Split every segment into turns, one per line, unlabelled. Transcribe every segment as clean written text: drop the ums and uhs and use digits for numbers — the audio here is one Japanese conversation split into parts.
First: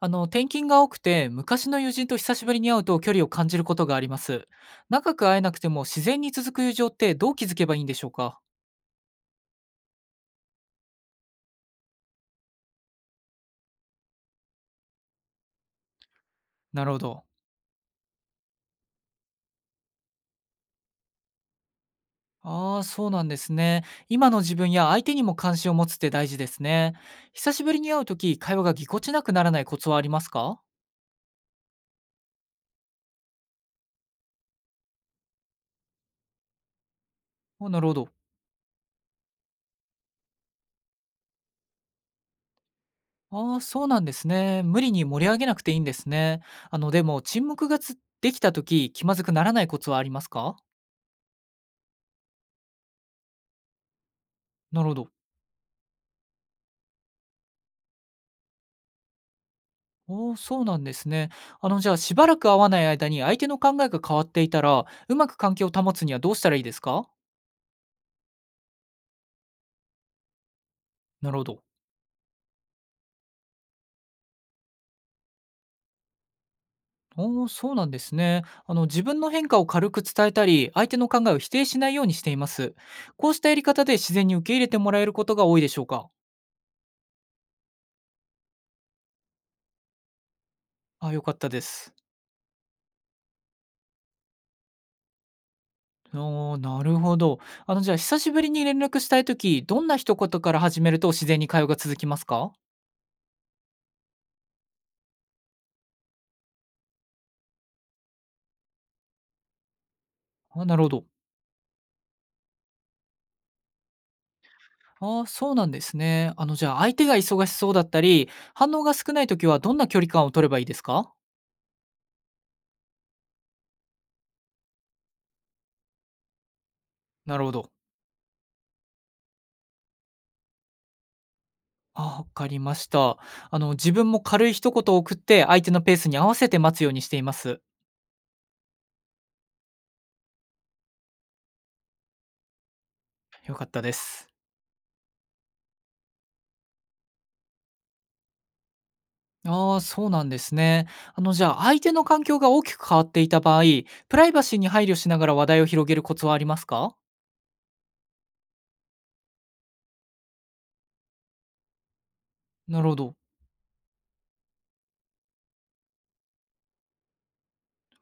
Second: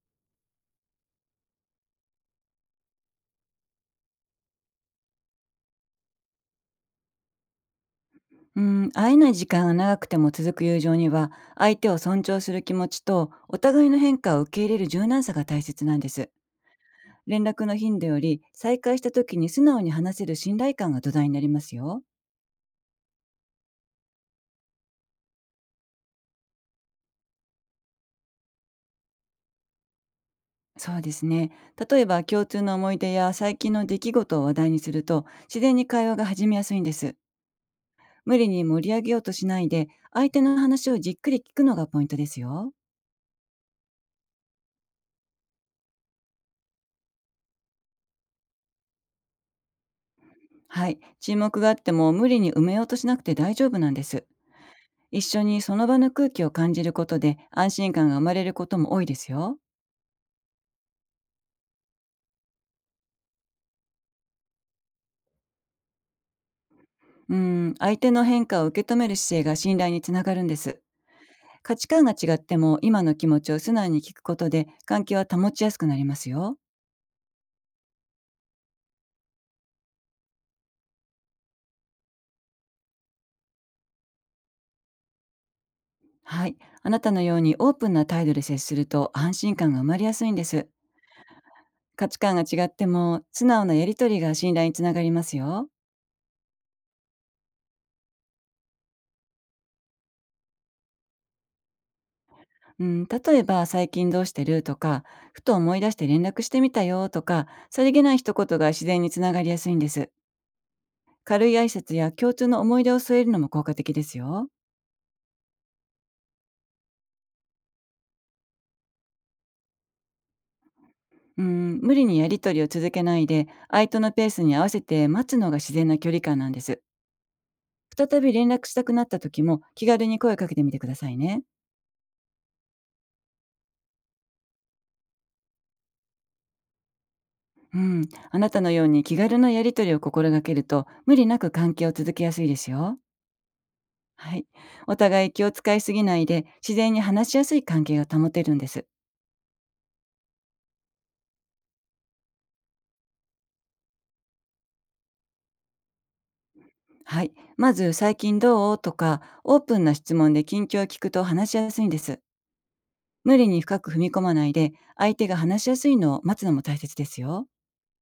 転勤が多くて、昔の友人と久しぶりに会うと距離を感じることがあります。長く会えなくても自然に続く友情ってどう気づけばいいんでしょうか？
うん、会えない時間が長くても続く友情には、相手を尊重する気持ちと、お互いの変化を受け入れる柔軟さが大切なんです。
なるほど。
連絡の頻度より、再会した時に素直に話せる信頼感が土台になりますよ。
ああ、そうなんですね。今の自分や相手にも関心を持つって大事ですね。久しぶりに会うとき、会話がぎこちなくならないコツはありますか？
そうですね。例えば、共通の思い出や最近の出来事を話題にすると、自然に会話が始めやすいんです。
あ、なるほど。
無理に盛り上げようとしないで、相手の話をじっくり聞くのがポイントですよ。
ああ、そうなんですね。無理に盛り上げなくていいんですね。でも、沈黙がつできたとき、気まずくならないコツはありますか？
はい。沈黙があっても無理に埋めようとしなくて大丈夫なんです。
なるほど。
一緒にその場の空気を感じることで安心感が生まれることも多いですよ。
おお、そうなんですね。じゃあ、しばらく会わない間に相手の考えが変わっていたら、うまく関係を保つにはどうしたらいいですか？
うん、相手の変化を受け止める姿勢が信頼につながるんです。
なるほど。
価値観が違っても、今の気持ちを素直に聞くことで関係は保ちやすくなりますよ。
おお、そうなんですね。自分の変化を軽く伝えたり、相手の考えを否定しないようにしています。こうしたやり方で自然に受け入れてもらえることが多いでしょうか？
はい。あなたのようにオープンな態度で接すると安心感が生まれやすいんです。
あ、よかったです。
価値観が違っても、素直なやりとりが信頼につながりますよ。
おお、なるほど。じゃあ、久しぶりに連絡したいとき、どんな一言から始めると自然に会話が続きますか？
うん、例えば最近どうしてるとか、ふと思い出して連絡してみたよとか、さりげない一言が自然につながりやすいんです。
あ、なるほど。
軽い挨拶や共通の思い出を添えるのも効果的ですよ。
ああ、そうなんですね。じゃあ、相手が忙しそうだったり、反応が少ない時はどんな距離感を取ればいいですか？
うん、無理にやり取りを続けないで、相手のペースに合わせて待つのが自然な距離感なんです。
なるほど。
再び連絡したくなった時も、気軽に声をかけてみてくださいね。
ああ、わかりました。自分も軽い一言を送って、相手のペースに合わせて待つようにしています。
うん、あなたのように気軽なやり取りを心がけると、無理なく関係を続けやすいですよ。
よかったです。
はい。お互い気を使いすぎないで、自然に話しやすい関係が保てるんです。
ああ、そうなんですね。じゃあ、相手の環境が大きく変わっていた場合、プライバシーに配慮しながら話題を広げるコツはありますか？
はい。まず、最近どうとか、オープンな質問で近況を聞くと話しやすいんです。
なるほど。
無理に深く踏み込まないで、相手が話しやすいのを待つのも大切ですよ。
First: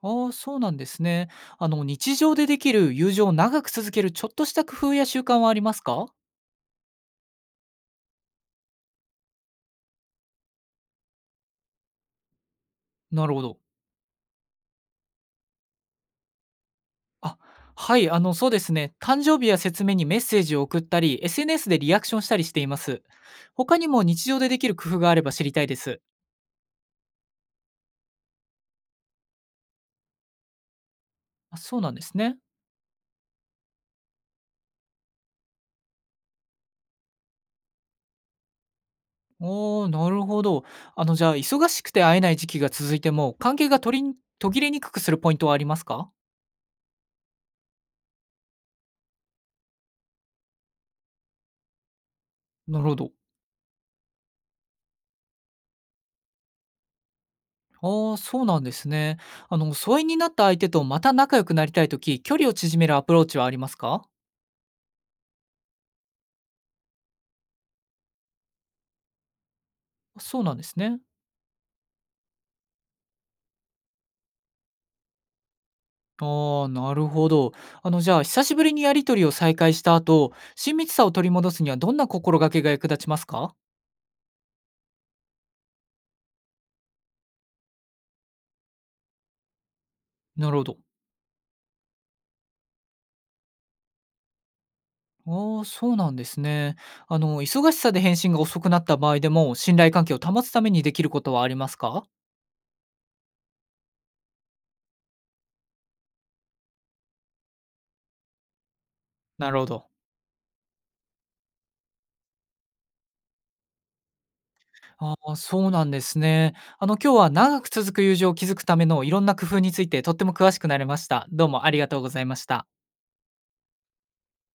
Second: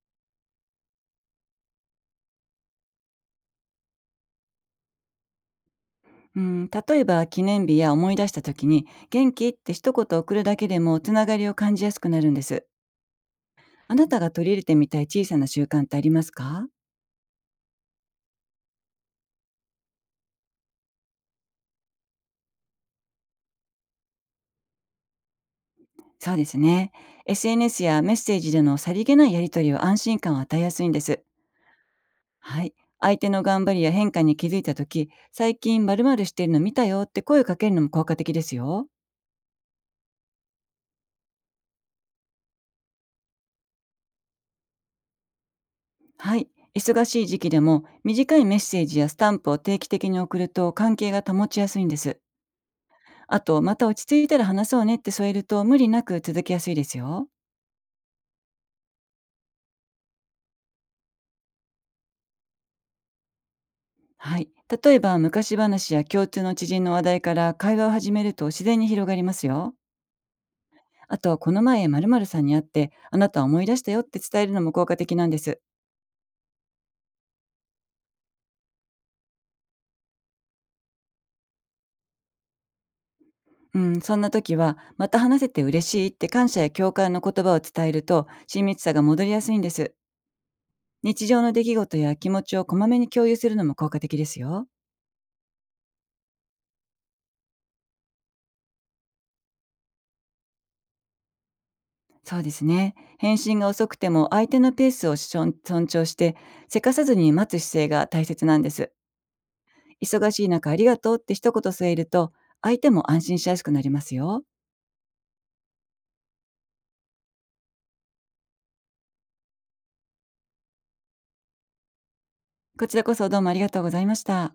ああ、そうなんですね。日常でできる友情を長く続けるちょっとした工夫や習慣はありますか？
うん、例えば記念日や思い出した時に「元気?」って一言送るだけでもつながりを感じやすくなるんです。
なるほど。
あなたが取り入れてみたい小さな習慣ってありますか？
あ、はい、そうですね。誕生日や説明にメッセージを送ったり、SNS でリアクションしたりしています。他にも日常でできる工夫があれば知りたいです。
そうですね。SNS やメッセージでのさりげないやり取りは安心感を与えやすいんです。
あ、そうなんですね。
はい。相手の頑張りや変化に気づいた時、「最近〇〇してるの見たよ」って声をかけるのも効果的ですよ。
おー、なるほど。じゃあ、忙しくて会えない時期が続いても、関係が取り途切れにくくするポイントはありますか？
はい。忙しい時期でも短いメッセージやスタンプを定期的に送ると関係が保ちやすいんです。
なるほど。
あと、また落ち着いたら話そうねって添えると無理なく続きやすいですよ。
ああ、そうなんですね。疎遠になった相手とまた仲良くなりたいとき、距離を縮めるアプローチはありますか？
はい。例えば、昔話や共通の知人の話題から会話を始めると自然に広がりますよ。
そうなんですね。
あと、この前〇〇さんに会ってあなたは思い出したよって伝えるのも効果的なんです。
ああ、なるほど。じゃあ、久しぶりにやり取りを再開した後、親密さを取り戻すにはどんな心がけが役立ちますか？
うん、そんな時は、また話せて嬉しいって感謝や共感の言葉を伝えると親密さが戻りやすいんです。
なるほど。
日常の出来事や気持ちをこまめに共有するのも効果的ですよ。
ああ、そうなんですね。忙しさで返信が遅くなった場合でも、信頼関係を保つためにできることはありますか？
そうですね。返信が遅くても相手のペースを尊尊重して、せかさずに待つ姿勢が大切なんです。
なるほど。
忙しい中ありがとうって一言添えると、相手も安心しやすくなりますよ。
ああ、そうなんですね。今日は長く続く友情を築くためのいろんな工夫についてとっても詳しくなれました。どうもありがとうございました。
こちらこそ、どうもありがとうございました。